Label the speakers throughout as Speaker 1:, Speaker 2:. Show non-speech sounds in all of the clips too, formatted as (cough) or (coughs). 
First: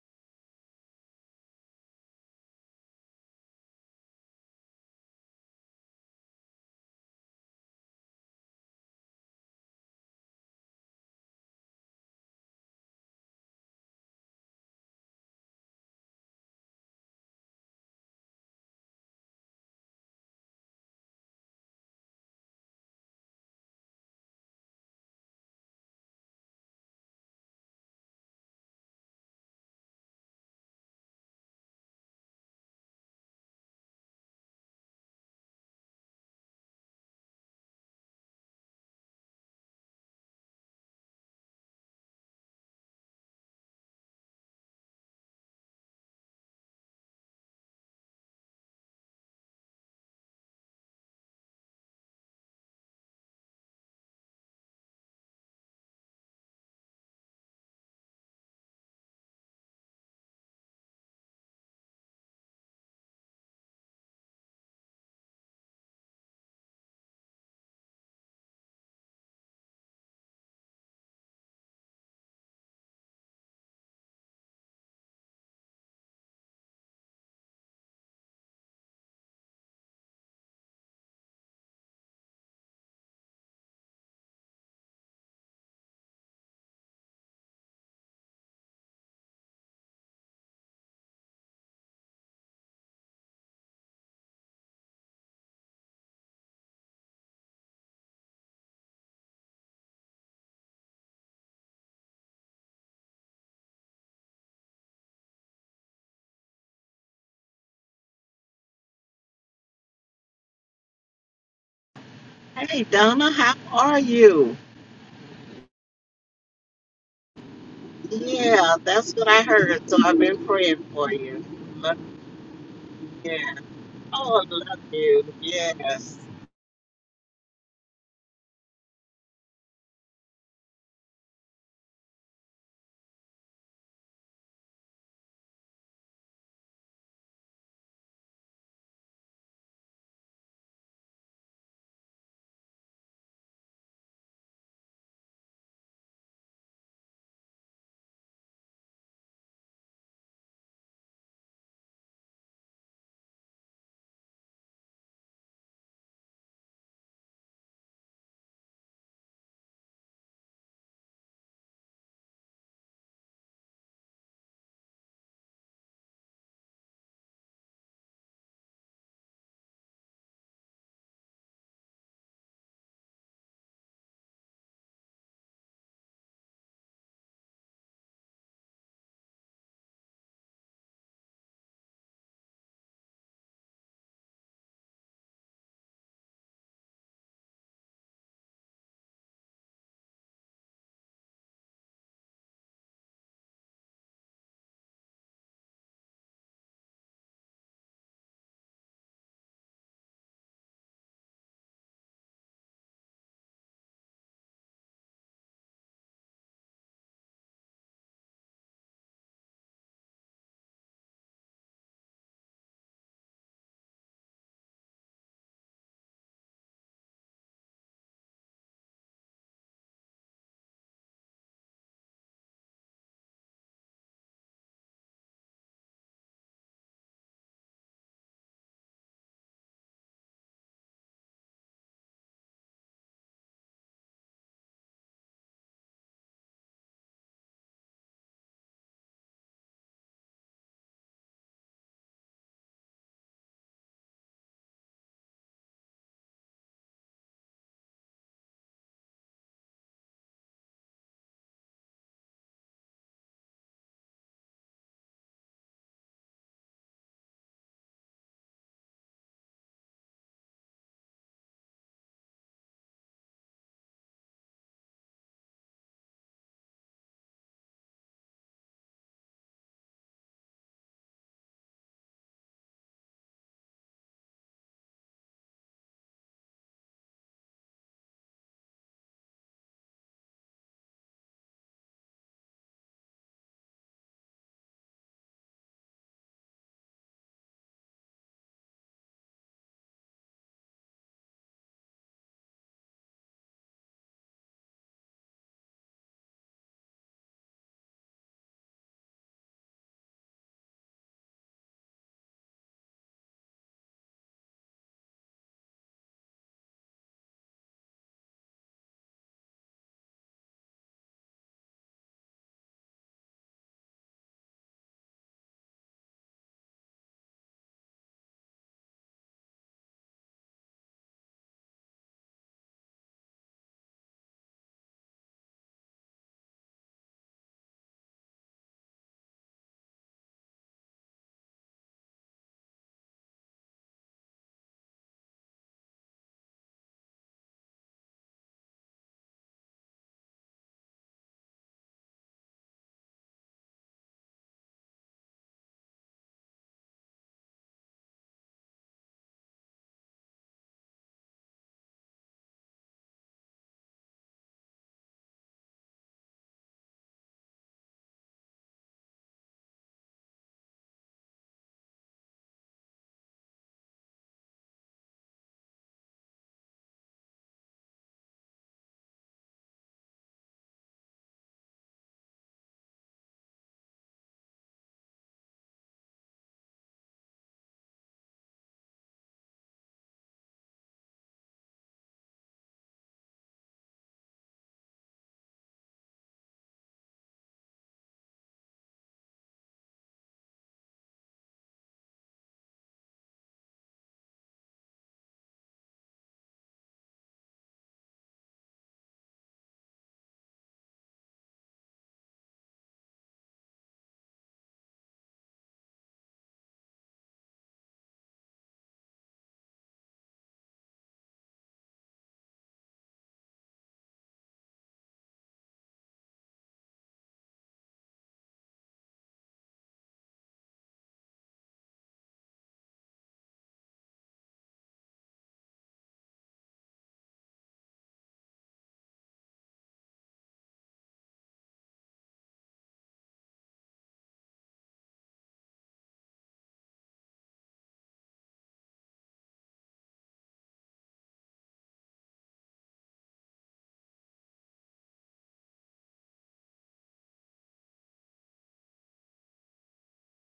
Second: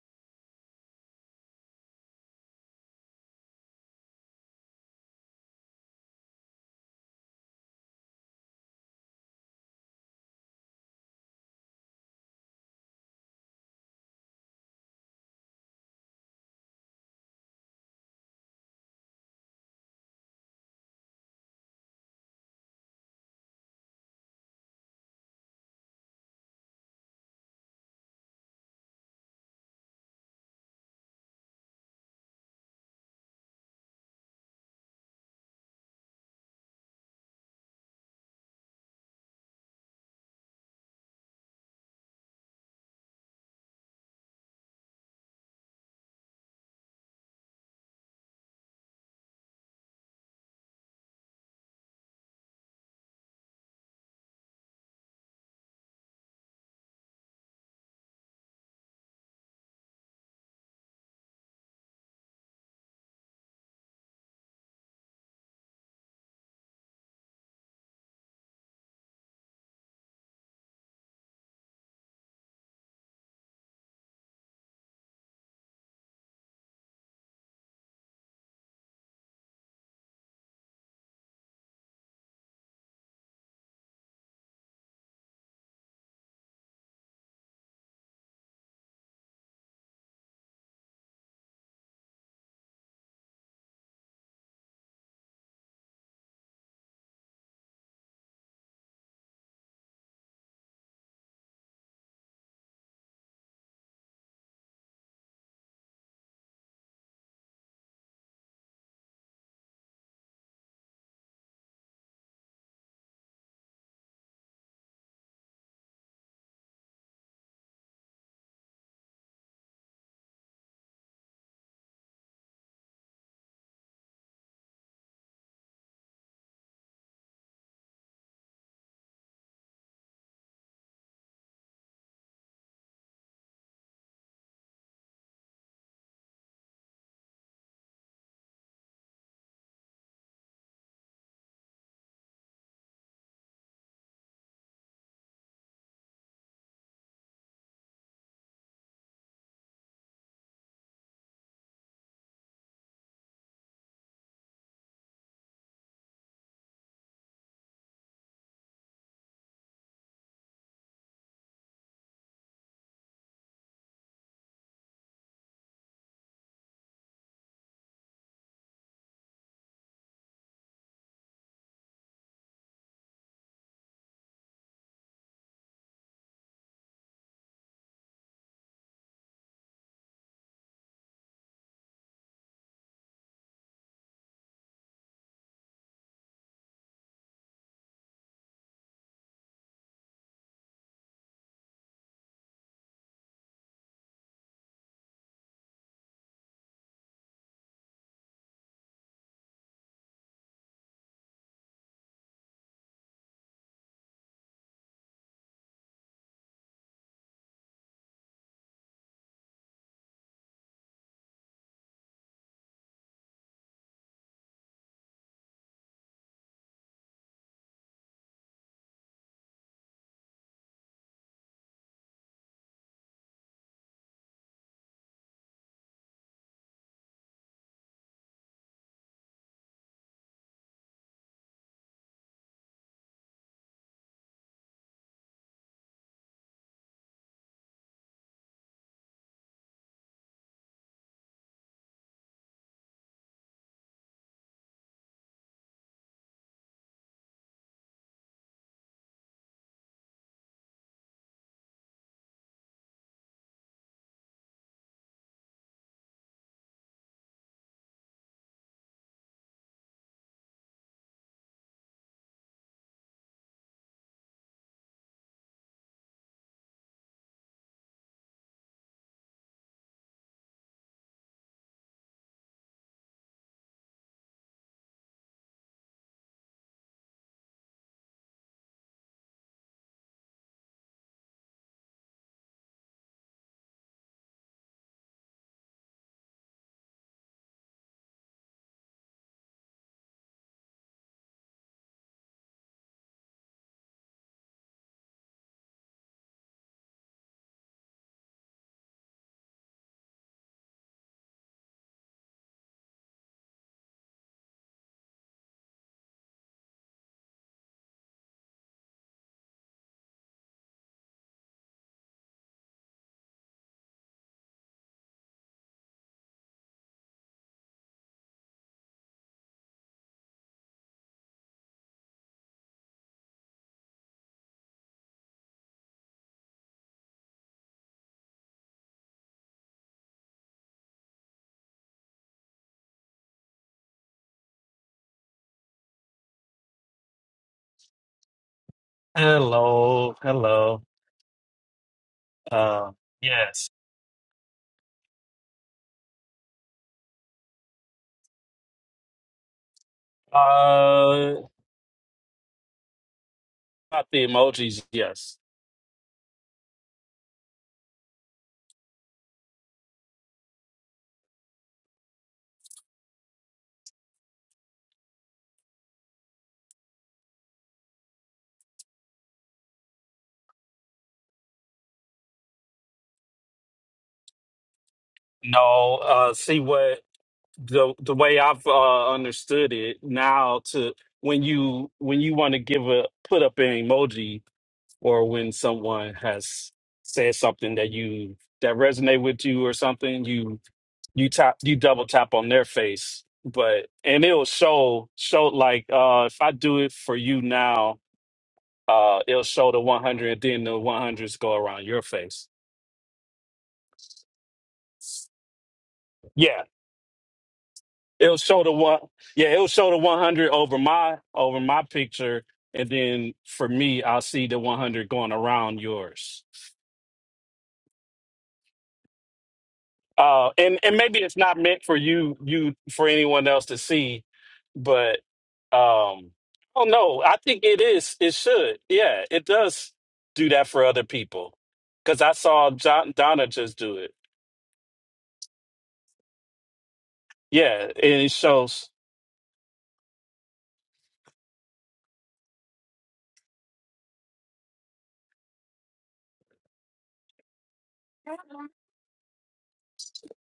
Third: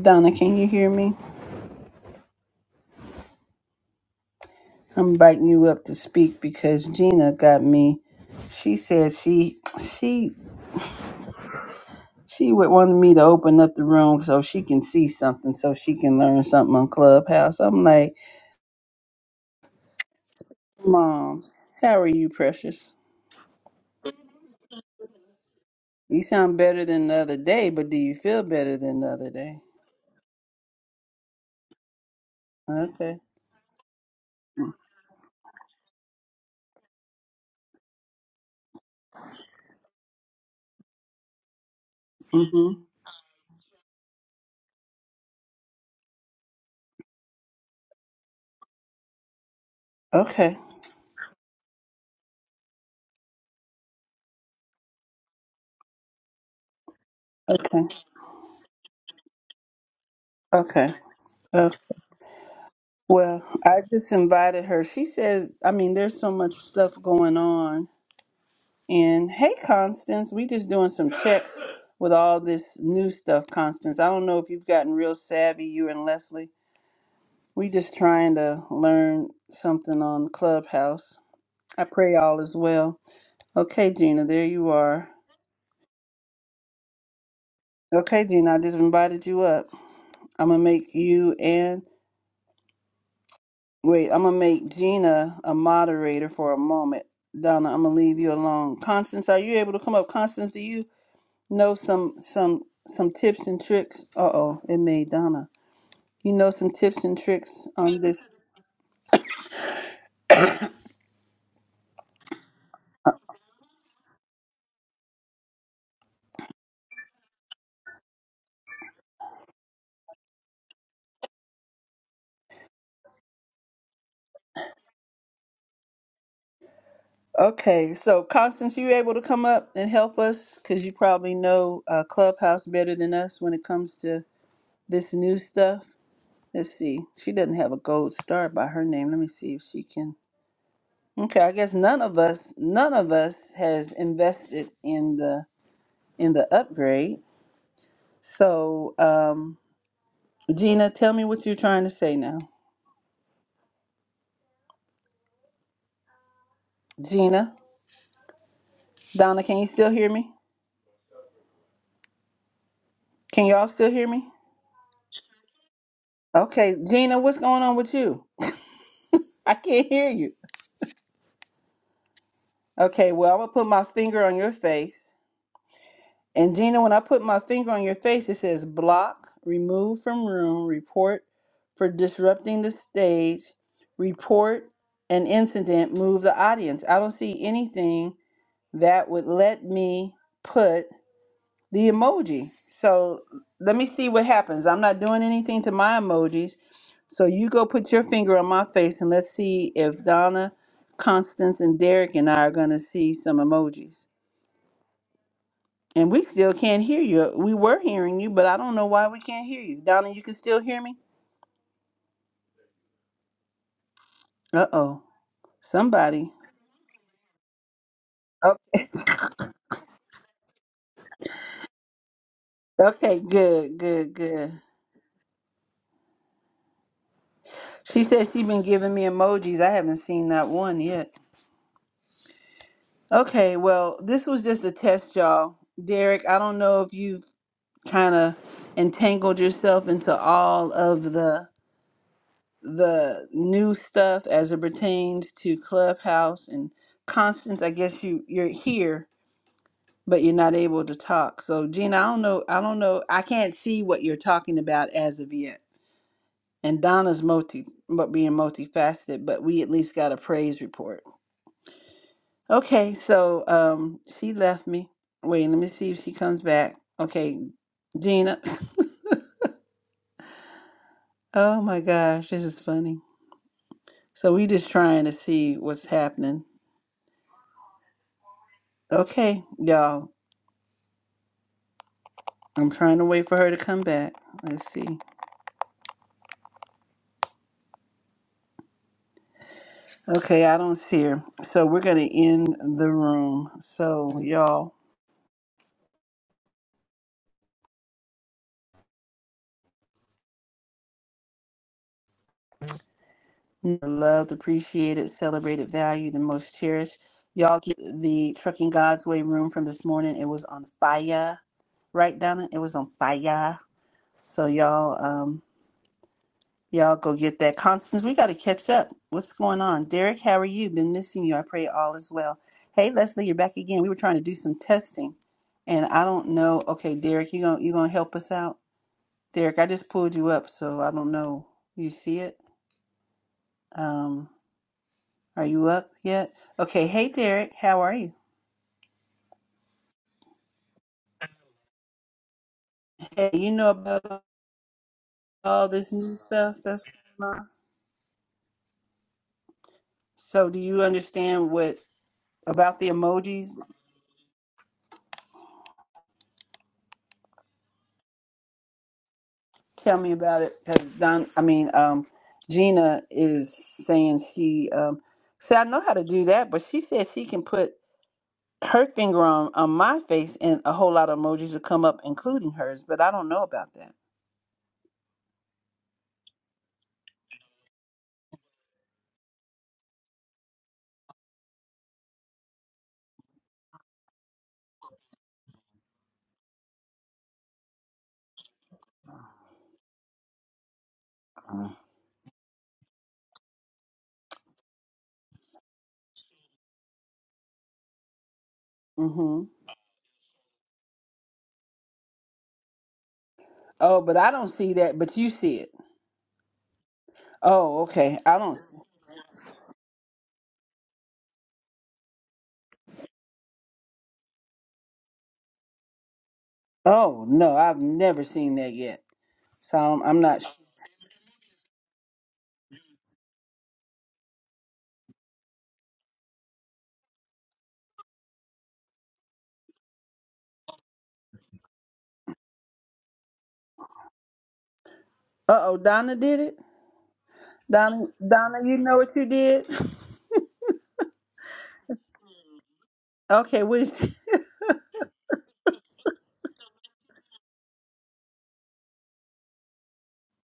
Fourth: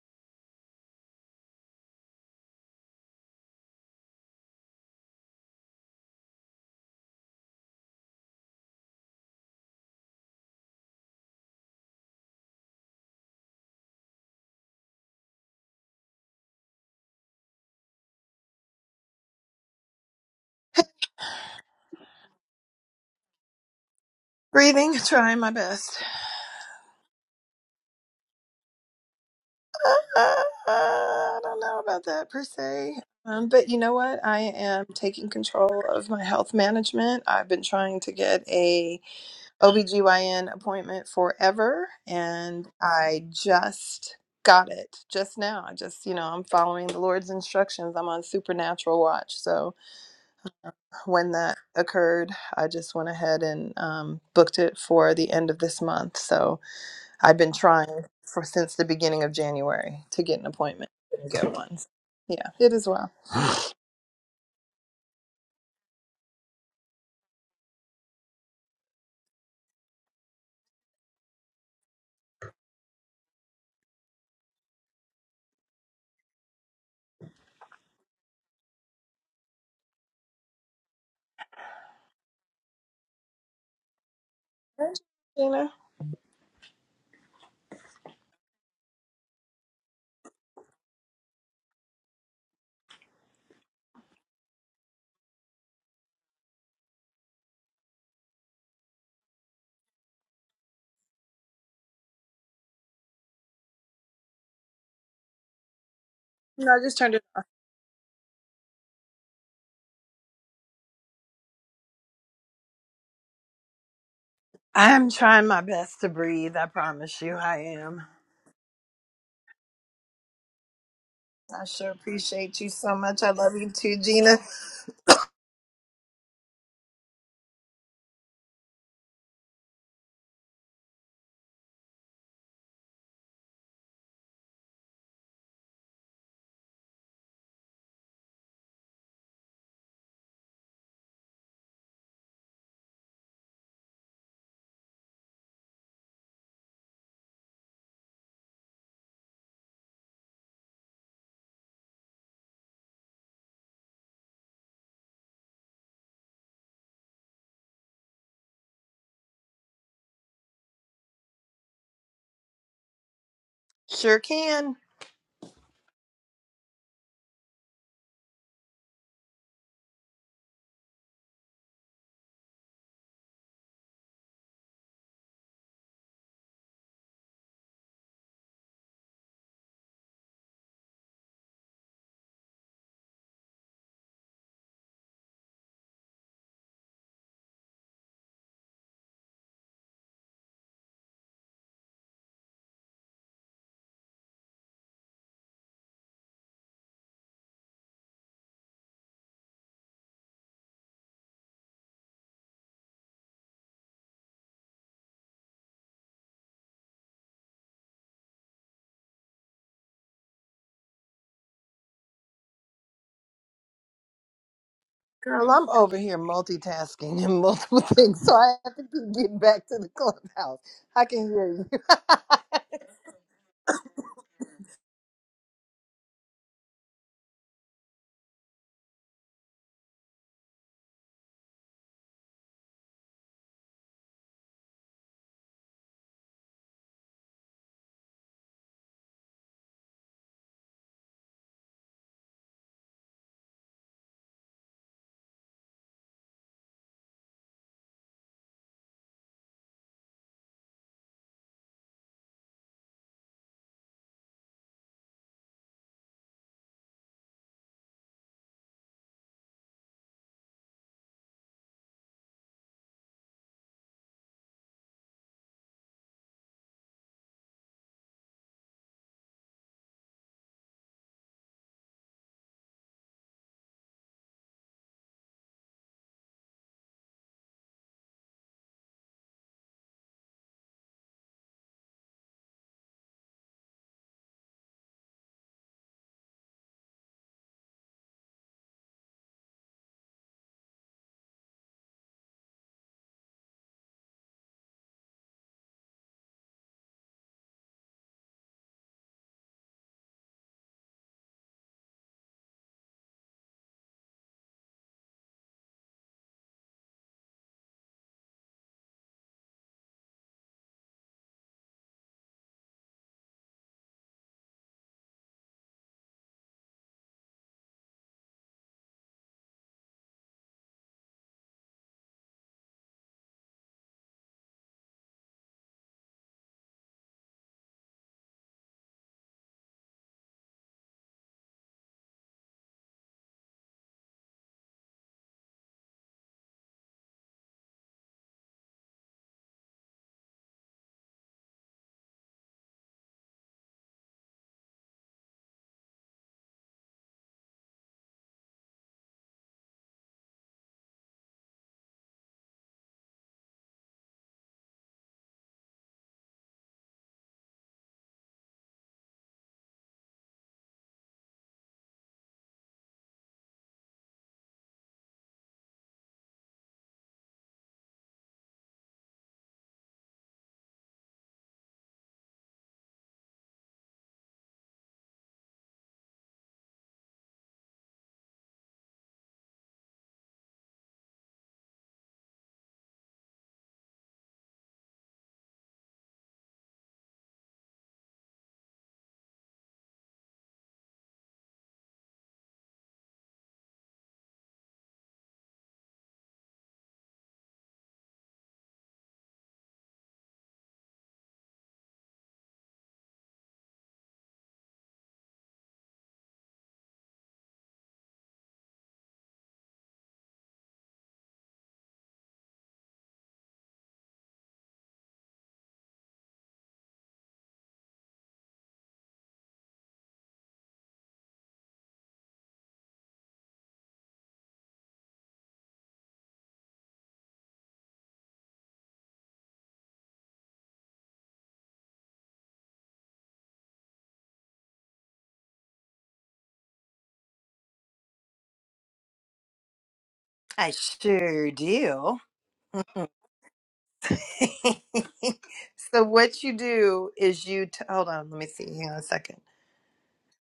Speaker 1: Donna, can you hear me? I'm inviting you up to speak because Gina got me. She said she she she would want me to open up the room so she can see something, so she can learn something on Clubhouse. I'm like, Mom, how are you, precious?
Speaker 2: Breathing, (laughs) trying my best.
Speaker 1: You sound better than the other day, but do you feel better than the other day?
Speaker 2: Uh, uh, uh, I don't know about that per se.
Speaker 1: Okay.
Speaker 2: Um, but you know what? I am taking control of my health management. I've been trying to get a OBGYN appointment forever and
Speaker 1: Mm-hmm.
Speaker 2: I just got it just now. I just, you know, I'm following the Lord's instructions. I'm on supernatural watch. So
Speaker 1: Okay.
Speaker 2: when that occurred, I just went ahead and um, booked it for the end of this month. So I've been
Speaker 1: Okay.
Speaker 2: trying for since the beginning of January to get an appointment.
Speaker 1: Okay.
Speaker 2: Couldn't get
Speaker 1: Uh,
Speaker 2: one. Yeah, it is well.
Speaker 1: well, I just invited her. She says, I mean, there's so much stuff going on And hey, Constance, we just doing some checks with all this new stuff, Constance. I don't know if you've gotten real savvy, you and Leslie. We just trying to learn something on Clubhouse. I pray all is well. Okay, Gina, there you
Speaker 2: Thank
Speaker 1: are.
Speaker 2: you, Gina.
Speaker 1: Okay, Gina, I just invited you up. I'm gonna make you and wait, I'm gonna make Gina a moderator for a moment. Donna, I'm gonna leave you alone. Constance, are you able to come up? Constance, do you? know some some some tips and tricks. Uh oh, it made Donna. You know some tips and tricks on this.
Speaker 3: Hey, Donna, how are you?
Speaker 2: I'm trying my best to breathe. I promise you, I am.
Speaker 3: Yeah, that's what I heard. So I've been praying for you.
Speaker 2: I sure
Speaker 3: Love
Speaker 2: appreciate you so much.
Speaker 3: you.
Speaker 2: I love
Speaker 3: Yeah.
Speaker 2: you too, Gina.
Speaker 3: Oh, I love you. Yes.
Speaker 1: Okay, so Constance, you able to come up and help us because you probably know uh, Clubhouse better than us when it comes to this new stuff. Let's see. She doesn't have a gold star by her name. Let me see if she can. Okay, I guess none of us, none of us has invested in the in the upgrade. So, um, Gina, tell me what you're trying to say now. Gina. Donna, can you still hear me? Can y'all still hear
Speaker 2: Sure
Speaker 1: me?
Speaker 2: can.
Speaker 1: Okay, Gina, what's going on with you? (laughs) I can't hear you. Okay, well, I'm gonna put my finger on your face. And Gina, when I put my finger on your face, it says block, remove from room, report for disrupting the stage, report an incident, move the audience. I don't see anything that would let me put the emoji. So let me see what happens. I'm not doing anything to my emojis. So you go put your finger on my face and let's see if Donna, Constance, and Derek and I are going to see some emojis. And we still can't hear you. We were hearing you, but I don't know why we can't hear you. Donna, you can still hear me? Uh oh.
Speaker 2: Girl, I'm over here
Speaker 1: Somebody.
Speaker 2: multitasking and (laughs) multiple things, so I
Speaker 1: Oh,
Speaker 2: have to keep getting back to the clubhouse. I can hear you. (laughs)
Speaker 1: okay, good, good,
Speaker 2: Mm-hmm.
Speaker 1: good. She said she's been giving me emojis. I haven't seen that one yet. Okay, well, this was just a test, y'all. Derek, I don't know if you've kind of entangled yourself into all of the the new stuff as it pertains to Clubhouse and Constance. I guess you you're here, but you're not able to talk. So Gina, I don't know. I don't know. I can't see what you're talking about as of yet. And Donna's multi, but being multifaceted, but we at least got a praise report. Okay, so um, she left me. Wait, let me see if she comes back. Okay, Gina. (coughs) Oh my gosh, this is funny. So we just trying to see what's happening. Okay, y'all. I'm trying to wait for her to come back. Let's see. Okay, I don't see her. So we're gonna end the room. So y'all loved, appreciated, celebrated, valued, and most cherished. Y'all get the Trucking God's Way room from this morning. It was on fire. Right, Donna? It was on fire. So y'all um, Y'all go get that. Constance, we got to catch up. What's going on? Derek, how are you? Been missing you. I pray all is well. Hey, Leslie, you're back again. We were trying to do some testing, and I don't know. Okay, Derek, you gonna you gonna help us out? Derek, I just pulled you up, so I don't know. You see it? Um, are you up yet? Okay. Hey, Derek, how are you?
Speaker 4: Hello, hello. Uh,
Speaker 1: Hey, you
Speaker 4: yes.
Speaker 1: know about all this new stuff that's going on. So, do you
Speaker 4: Uh,
Speaker 1: understand what about the emojis?
Speaker 4: not the emojis. Yes.
Speaker 1: Tell me about it, because Don. I mean, um, Gina is saying she. Um, see, I know how to do that, but she said she can put her finger on on my face, and a whole lot of emojis will come up, including hers. But I don't know about that.
Speaker 4: No. Uh, see what the the way I've uh, understood it now to when you when you want to give a put up an emoji or when someone has said something that you that resonate with you or something you you tap you double tap on their face but and it'll show show like uh if I do it for you now Uh,
Speaker 1: Mm-hmm.
Speaker 4: it'll show the 100, then the 100s go around your face.
Speaker 1: Oh, but I don't see that. But you see it.
Speaker 4: Yeah,
Speaker 1: Oh, okay.
Speaker 4: it'll
Speaker 1: I don't.
Speaker 4: show the
Speaker 1: s-
Speaker 4: one. Yeah, it'll show the 100 over my over my picture, and then for me, I'll see the 100 going around yours.
Speaker 1: Oh no, I've never seen that yet. So I'm, I'm not.
Speaker 4: Uh, and and maybe it's not meant for you you for anyone else to see, but um, I don't know. I think it is. It should. Yeah, it does do that for other people because I saw John, Donna just do it.
Speaker 1: Uh oh, Donna did it.
Speaker 4: Yeah, and
Speaker 1: Donna,
Speaker 4: it
Speaker 1: Donna, you
Speaker 4: shows.
Speaker 1: know what you did.
Speaker 2: I sure do. (laughs)
Speaker 1: (laughs) Okay, which?
Speaker 2: so what you do is you t- hold on, let me see. Hang on a second.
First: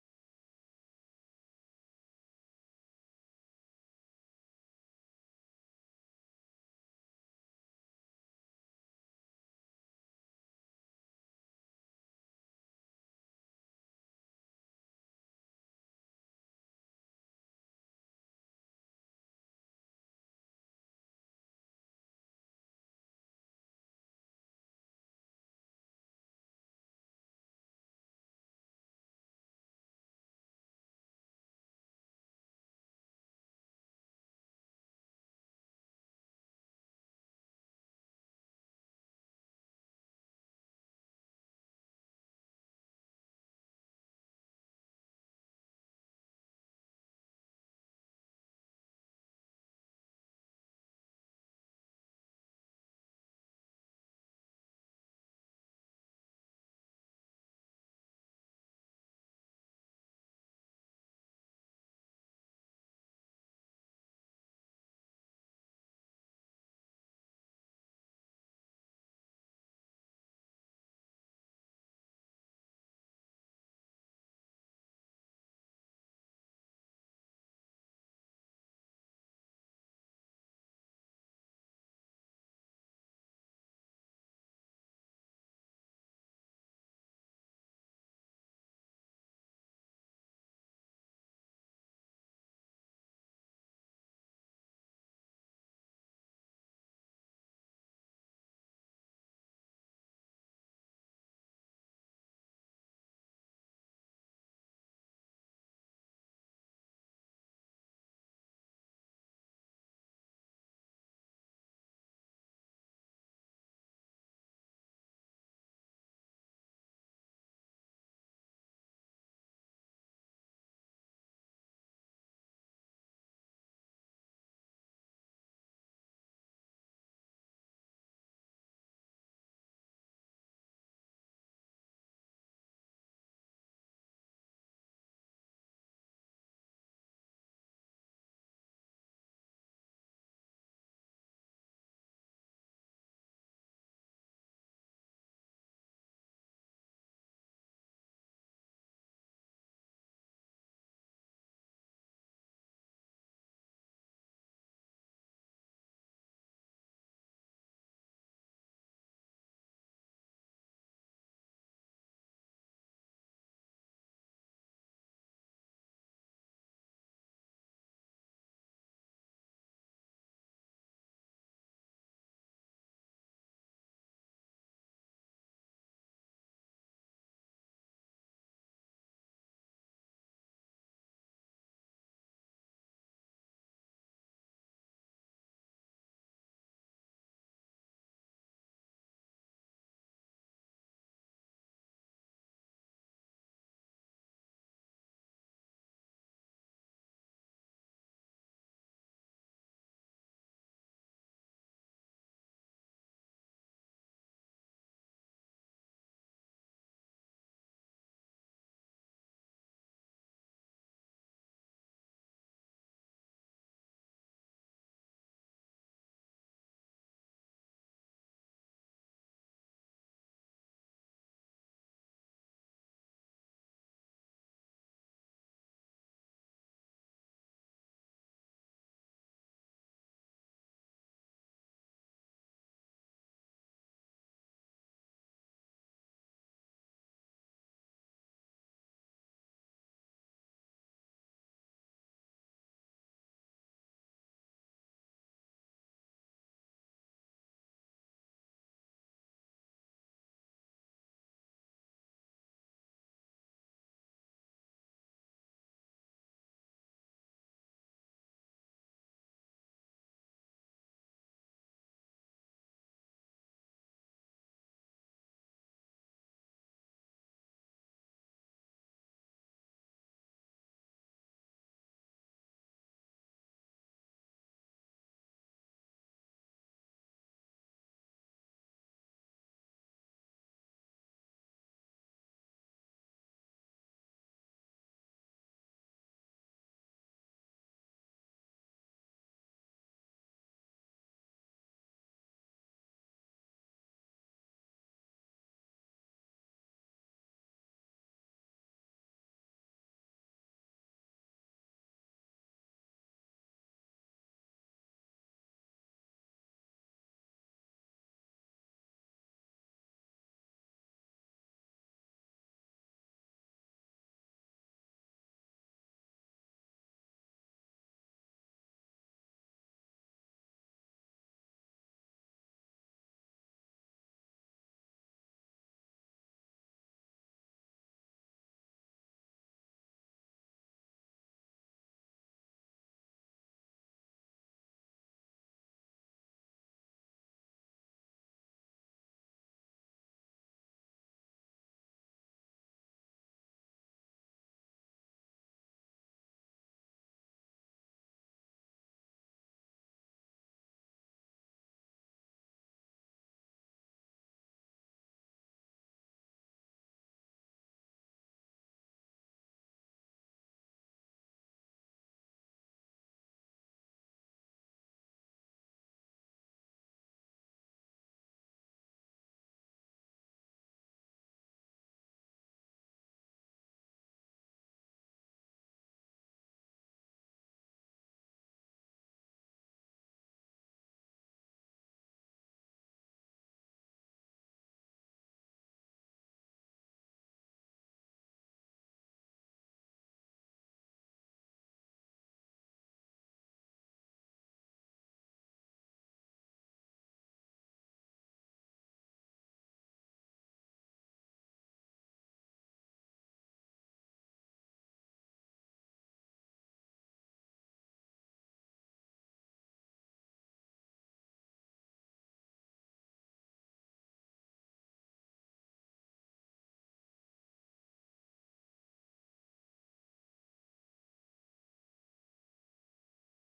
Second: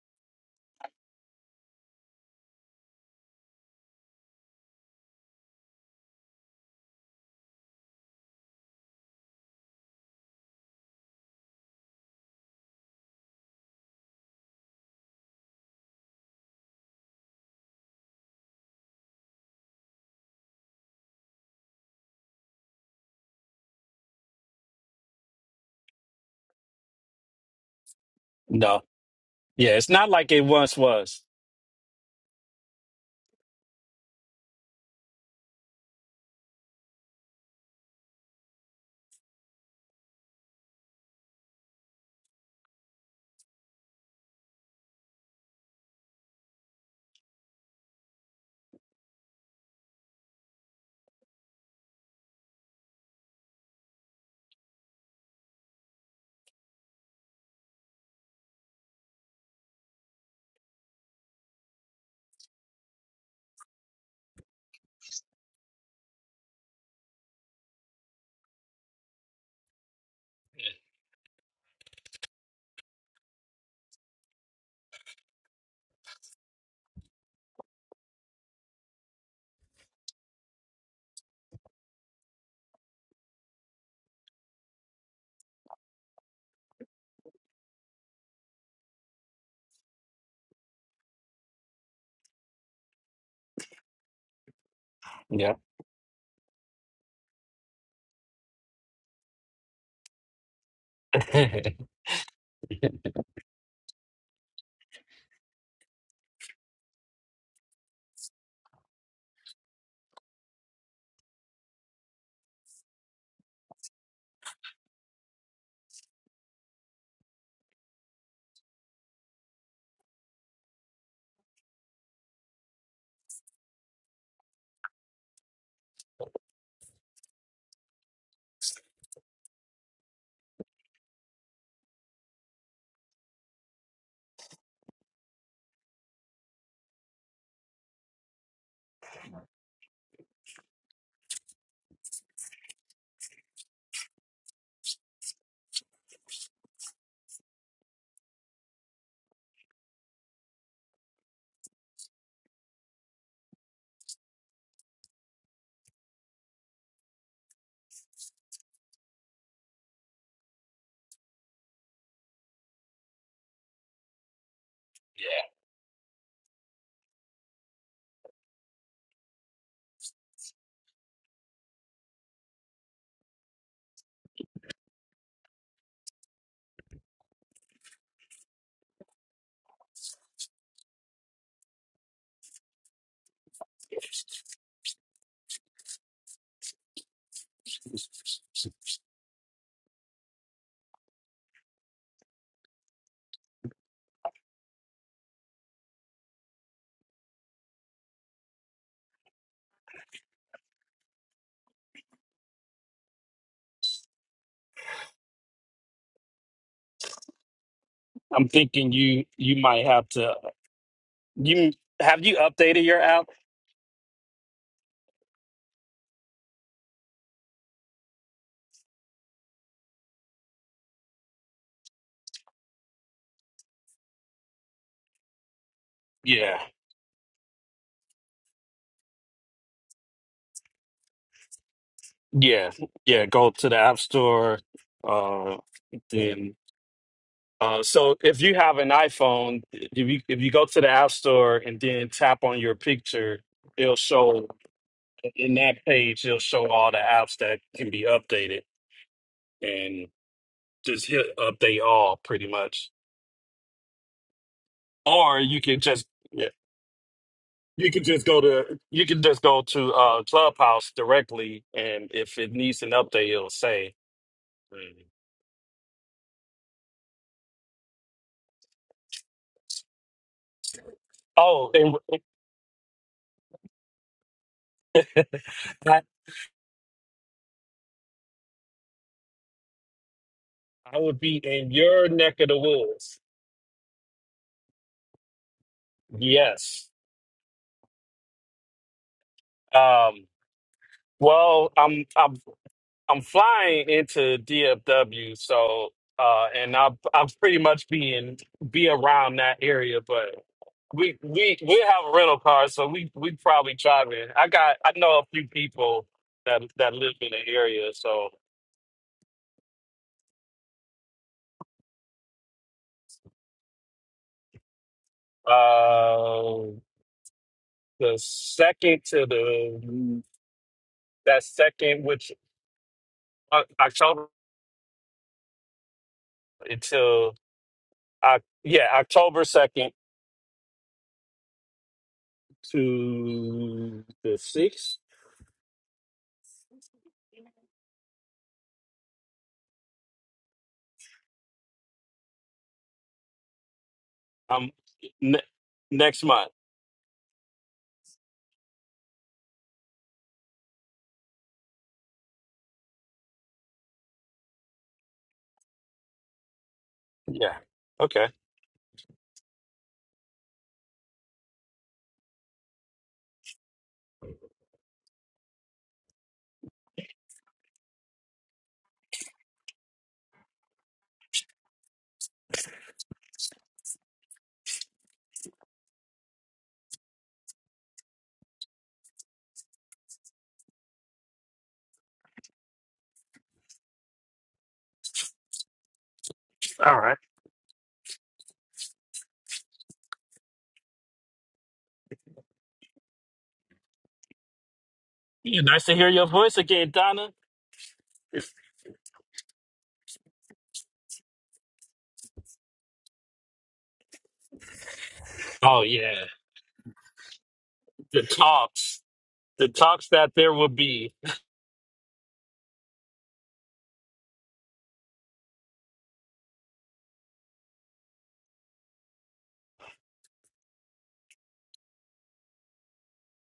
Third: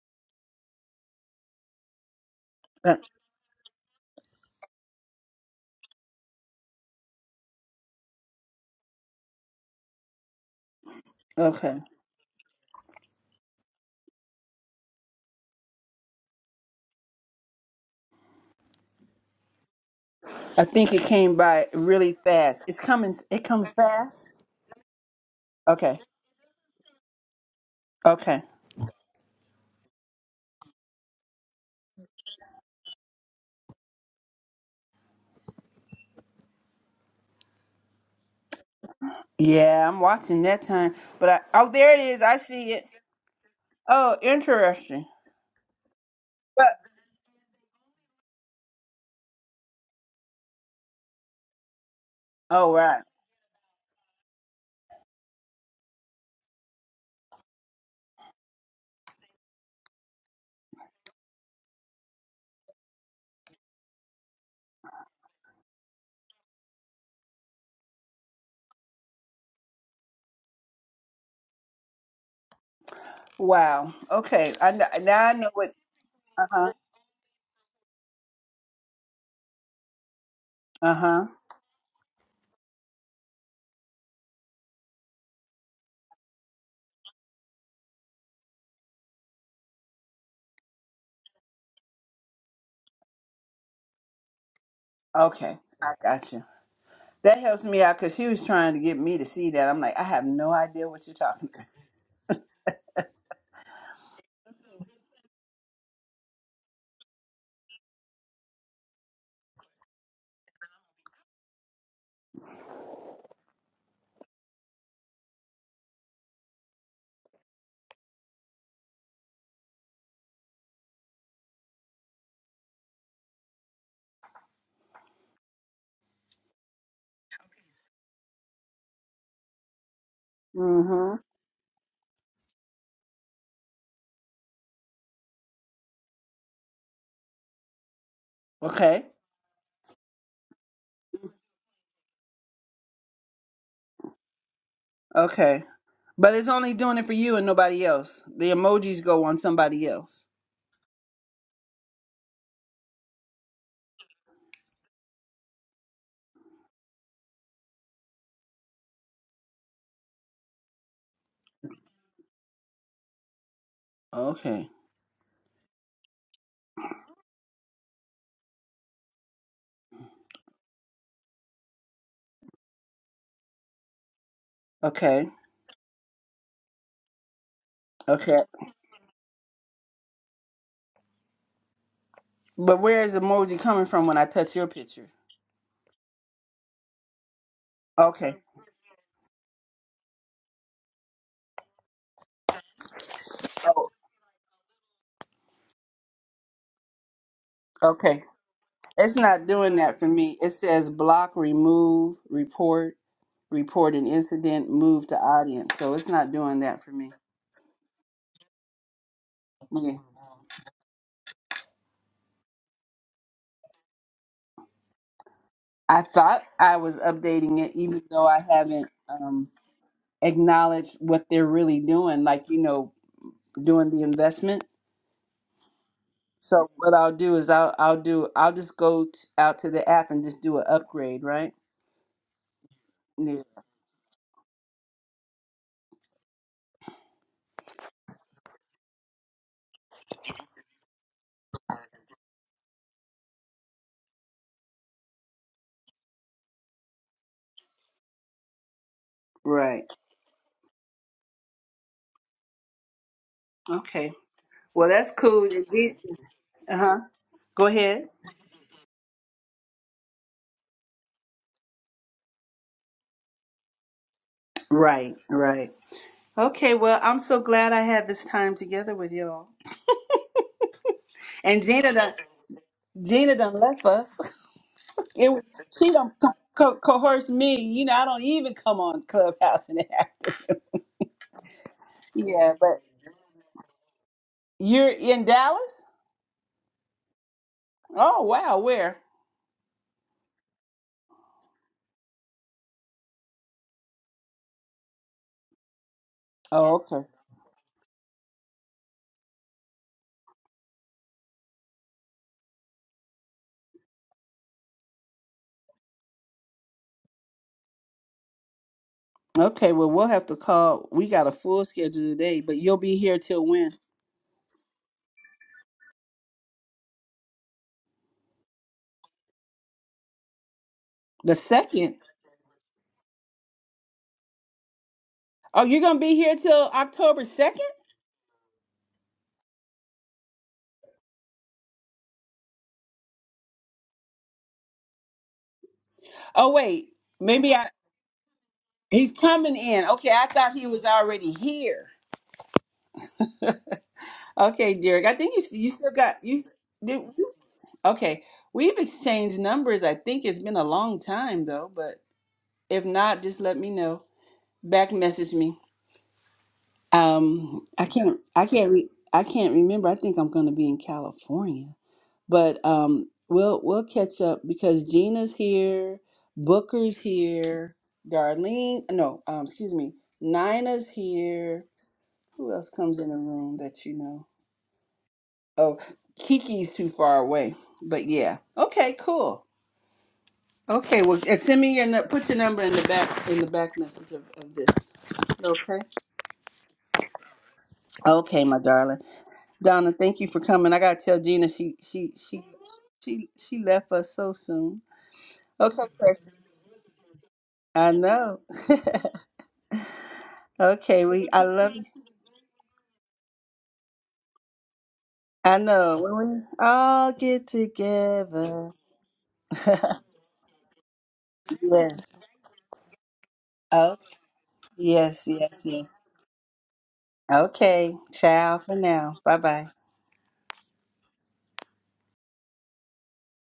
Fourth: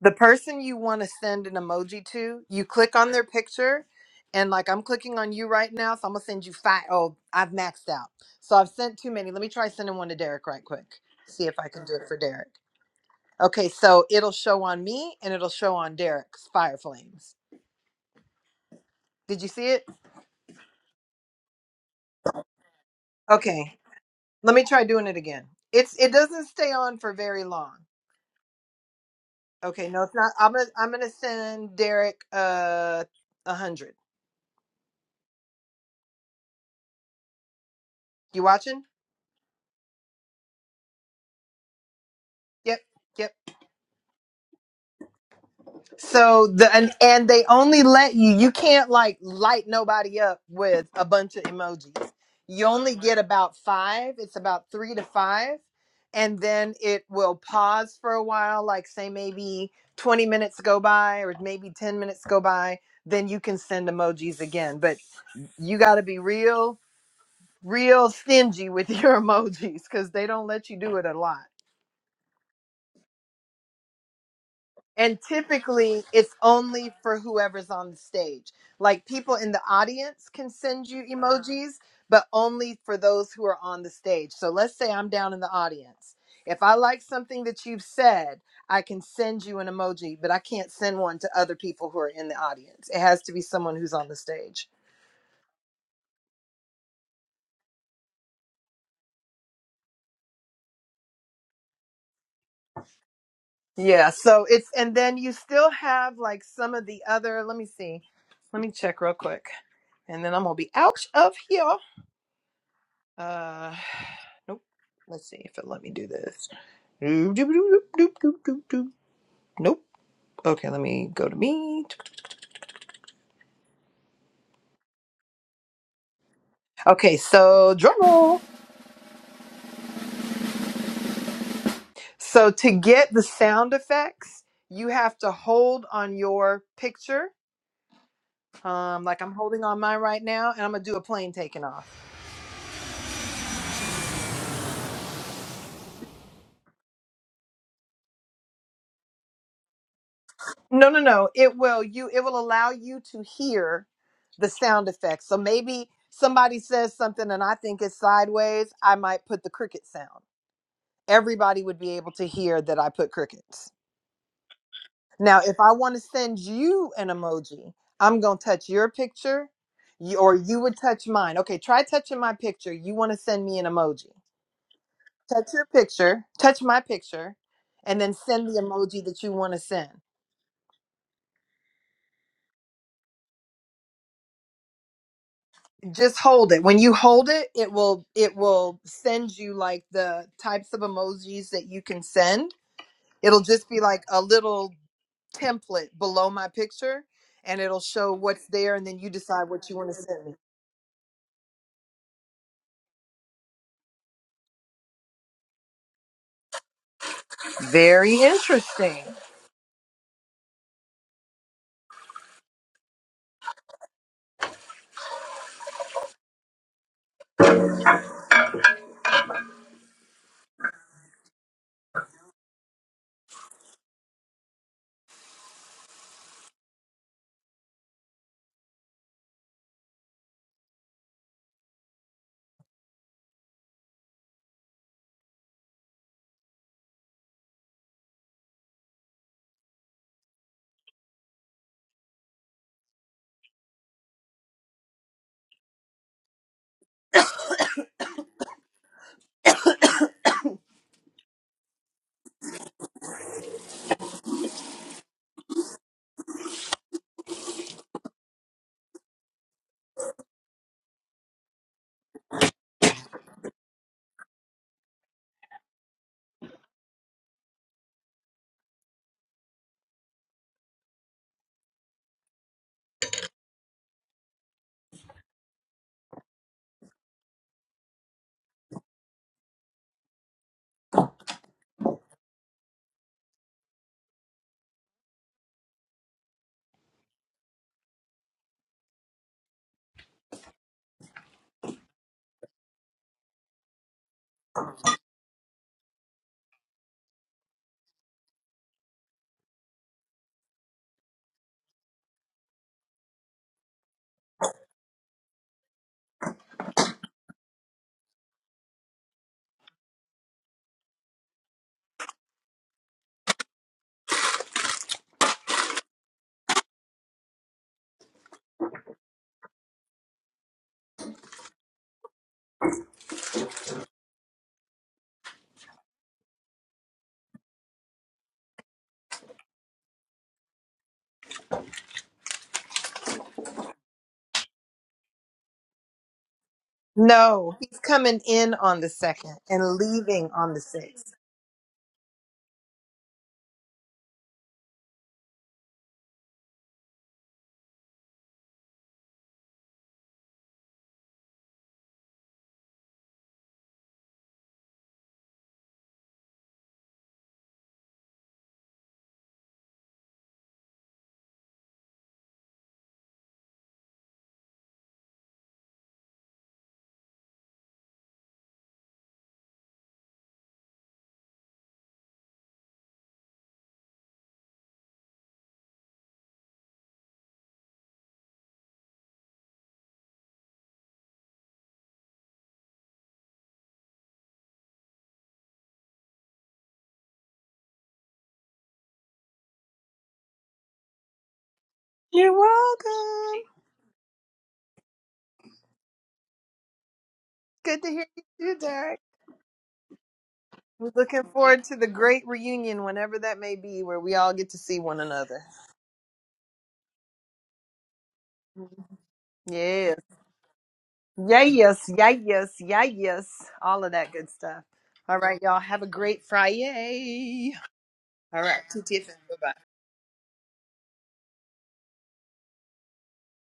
Speaker 2: the person you want to send an emoji to, you click
Speaker 1: Uh,
Speaker 2: on their picture, and like I'm clicking on you right now, so I'm gonna send you five. Oh, I've maxed out, so I've sent too many. Let me try sending one to Derek right quick. See if I
Speaker 1: okay.
Speaker 2: can do it for Derek. Okay, so it'll show on me and it'll show on Derek's fire flames. Did you see it?
Speaker 1: I think it came by really fast. It's coming. It comes
Speaker 2: Okay,
Speaker 1: fast.
Speaker 2: let me try doing it again. It's
Speaker 1: Okay.
Speaker 2: it doesn't stay on for very long.
Speaker 1: Okay.
Speaker 4: No. Yeah, it's
Speaker 2: Okay, no,
Speaker 4: not
Speaker 2: it's
Speaker 4: like
Speaker 2: not.
Speaker 4: it
Speaker 2: I'm gonna
Speaker 4: once
Speaker 2: I'm gonna
Speaker 4: was.
Speaker 2: send Derek uh a hundred. You watching?
Speaker 1: Yeah, I'm watching that time. But I oh, there it is. I see
Speaker 2: Yep.
Speaker 1: it.
Speaker 2: yep.
Speaker 1: Oh, interesting.
Speaker 2: So the
Speaker 1: But
Speaker 2: and, and they only let you you can't like light nobody up with a bunch of emojis. You
Speaker 1: oh,
Speaker 2: only
Speaker 1: right.
Speaker 2: get about 5. It's about 3 to 5 and then it will pause for a while like say maybe 20 minutes go by or maybe 10 minutes go by then you can send emojis again. But you got to be real real stingy with (laughs) your emojis cuz they don't let you do it a lot.
Speaker 1: Wow. Okay. I kn-
Speaker 2: And
Speaker 1: now I know what.
Speaker 2: typically, it's
Speaker 1: Uh huh.
Speaker 2: only for whoever's on the stage. Like people in the audience can send
Speaker 1: Uh
Speaker 2: you
Speaker 1: huh.
Speaker 2: emojis, but only for those who are on the stage. So let's say I'm down in the audience. If I like something that you've said, I can send you an emoji, but I can't send one to other people who are in the audience. It has to be someone who's on the stage.
Speaker 4: Yeah.
Speaker 1: Okay. I got you. That helps me out because she was trying to get me to see that. I'm like, I have no idea what you're talking
Speaker 4: (laughs)
Speaker 1: about.
Speaker 2: Yeah. So it's, and then you still have like some of the other, let me see, let me check real quick. And then I'm going to be out of here. Uh, (sighs) nope. Let's see if it let me do this. Nope. Okay, let me go to me. Okay, so drum roll.
Speaker 1: Mm-hmm.
Speaker 2: So to get the sound effects, you have to hold on your picture. Um,
Speaker 1: Okay.
Speaker 2: like I'm holding on mine right now, and I'm gonna do a plane taking off.
Speaker 1: Okay. But it's only doing it for you and nobody else. The emojis go on somebody else.
Speaker 2: No, no, no. It will you. It will allow you to hear the sound effects. So maybe somebody says something, and I think it's sideways. I might put the cricket sound. everybody would be able to hear that I put crickets.
Speaker 1: Okay.
Speaker 2: Now,
Speaker 4: Yeah.
Speaker 2: if I want to send you an emoji, I'm going to touch your picture you, or you would touch mine. Okay, try touching my picture. You want to send me an emoji.
Speaker 1: Okay.
Speaker 2: Touch your picture, touch my picture, and then
Speaker 1: Okay.
Speaker 2: send the emoji that you want to send.
Speaker 1: But where is emoji coming from when I touch your picture?
Speaker 2: Just hold it. When you hold it, it will it
Speaker 1: Okay.
Speaker 2: will send you like the types of emojis that you can send. It'll just be
Speaker 1: Oh,
Speaker 2: like a little template below my picture and it'll show
Speaker 1: okay.
Speaker 2: what's there and then you
Speaker 1: It's not
Speaker 2: decide what you
Speaker 1: doing
Speaker 2: want to
Speaker 1: that for
Speaker 2: send me.
Speaker 1: me. It says block, remove, report, report an incident, move to audience. So it's not doing that for me.
Speaker 2: Very
Speaker 4: I'm thinking
Speaker 2: interesting.
Speaker 4: you you might
Speaker 1: Yeah.
Speaker 4: have to you have you updated your app?
Speaker 1: I thought I was updating it, even though I haven't um, acknowledged what they're really doing, like, you know, doing the investment.
Speaker 4: Yeah.
Speaker 1: So what I'll do is I'll I'll do I'll just go t- out to the app and just do an upgrade, right?
Speaker 4: Yeah. Yeah.
Speaker 1: Yeah.
Speaker 4: Go to the app store. Uh then uh so if you have an iPhone, if you if you go to the app store and then tap on your picture, it'll show in that page it'll show all the apps that can be updated
Speaker 1: Right.
Speaker 4: and just hit update all pretty much.
Speaker 1: Okay. Well, that's
Speaker 4: Or
Speaker 1: cool.
Speaker 4: you can just yeah,
Speaker 1: Uh huh. Go
Speaker 4: You can
Speaker 1: ahead.
Speaker 4: just go to you can just go to uh Clubhouse directly, and if it needs an update, it'll say. Mm.
Speaker 1: Right, right. Okay. Well, I'm so glad I had this time together with y'all. And
Speaker 4: Oh,
Speaker 1: Gina done,
Speaker 4: and
Speaker 1: Gina done left us. (laughs) It, was-
Speaker 4: (laughs)
Speaker 1: she
Speaker 4: that
Speaker 1: done co- co- coerced me. You know, I don't even come on Clubhouse and act.
Speaker 4: I would be in your neck of
Speaker 1: Yeah,
Speaker 4: the
Speaker 1: but
Speaker 4: woods.
Speaker 1: you're in Dallas.
Speaker 4: Yes.
Speaker 1: Oh wow, where?
Speaker 4: Um. Well, I'm. I I'm flying into DFW, so uh, and
Speaker 1: Oh
Speaker 4: I'll
Speaker 1: okay.
Speaker 4: I'll pretty much be in be around that area. But we we we have a rental car, so we we probably driving. I got I know a few people that that live in the area, so
Speaker 1: Okay. Well, we'll have to call. We got a full schedule today, but you'll be here till when?
Speaker 4: uh, the second to the
Speaker 1: The
Speaker 4: that
Speaker 1: second.
Speaker 4: second, which uh, October
Speaker 1: Oh, you're gonna be here till October
Speaker 4: until
Speaker 1: 2nd?
Speaker 4: I yeah October second to the sixth.
Speaker 1: Oh wait, maybe
Speaker 2: No,
Speaker 1: I
Speaker 2: he's coming in on the
Speaker 1: he's
Speaker 2: second
Speaker 1: coming
Speaker 2: and
Speaker 1: in. Okay, I
Speaker 2: leaving on
Speaker 1: thought
Speaker 2: the
Speaker 1: he was
Speaker 2: sixth.
Speaker 1: already here.
Speaker 4: Um,
Speaker 1: Okay, Derek, I think
Speaker 4: ne-
Speaker 1: you you still got
Speaker 4: next month.
Speaker 1: you. Did, okay, we've exchanged numbers. I think it's been a long time though, but if not, just let me know. Back message me.
Speaker 4: Yeah.
Speaker 1: Um, I can't
Speaker 4: Okay.
Speaker 1: I can't re- I can't remember. I think I'm going to be in California, but um, we'll we'll catch up because Gina's here, Booker's here, Darlene. No, um, excuse me, Nina's here Who else comes in the room that you know? Oh, Kiki's too far away. But yeah. Okay, cool. Okay, well and send me your nu- put your number in the back in the back message of, of this. Okay.
Speaker 4: All right.
Speaker 1: Okay, my darling. Donna, thank you for coming. I gotta tell Gina she she
Speaker 2: You're
Speaker 1: she she
Speaker 2: welcome.
Speaker 1: she left us so soon.
Speaker 4: Yeah,
Speaker 1: Okay,
Speaker 4: nice to hear your
Speaker 1: precious.
Speaker 4: voice again, Donna.
Speaker 2: Good to
Speaker 1: I
Speaker 2: hear you
Speaker 1: know.
Speaker 4: It's-
Speaker 2: too, Derek.
Speaker 1: (laughs)
Speaker 2: We're
Speaker 1: okay,
Speaker 2: looking
Speaker 1: we I
Speaker 2: forward
Speaker 1: love
Speaker 2: to
Speaker 1: you.
Speaker 2: the great reunion whenever that may be where we all get to see one another.
Speaker 1: I
Speaker 4: oh
Speaker 1: know.
Speaker 4: yeah,
Speaker 1: When we all get
Speaker 4: the
Speaker 1: together.
Speaker 4: talks,
Speaker 1: (laughs)
Speaker 4: the
Speaker 2: Yes.
Speaker 4: talks that there will be.
Speaker 2: Yeah, yes,
Speaker 1: yes.
Speaker 2: yeah, yes, yeah, yes. All of
Speaker 1: Oh
Speaker 2: that good stuff. All
Speaker 1: yes,
Speaker 2: right, y'all.
Speaker 1: yes,
Speaker 2: Have a
Speaker 1: yes.
Speaker 2: great Friday.
Speaker 1: Okay,
Speaker 2: All
Speaker 1: ciao
Speaker 2: right.
Speaker 1: for
Speaker 2: Bye
Speaker 1: now. Bye
Speaker 2: bye.
Speaker 1: bye.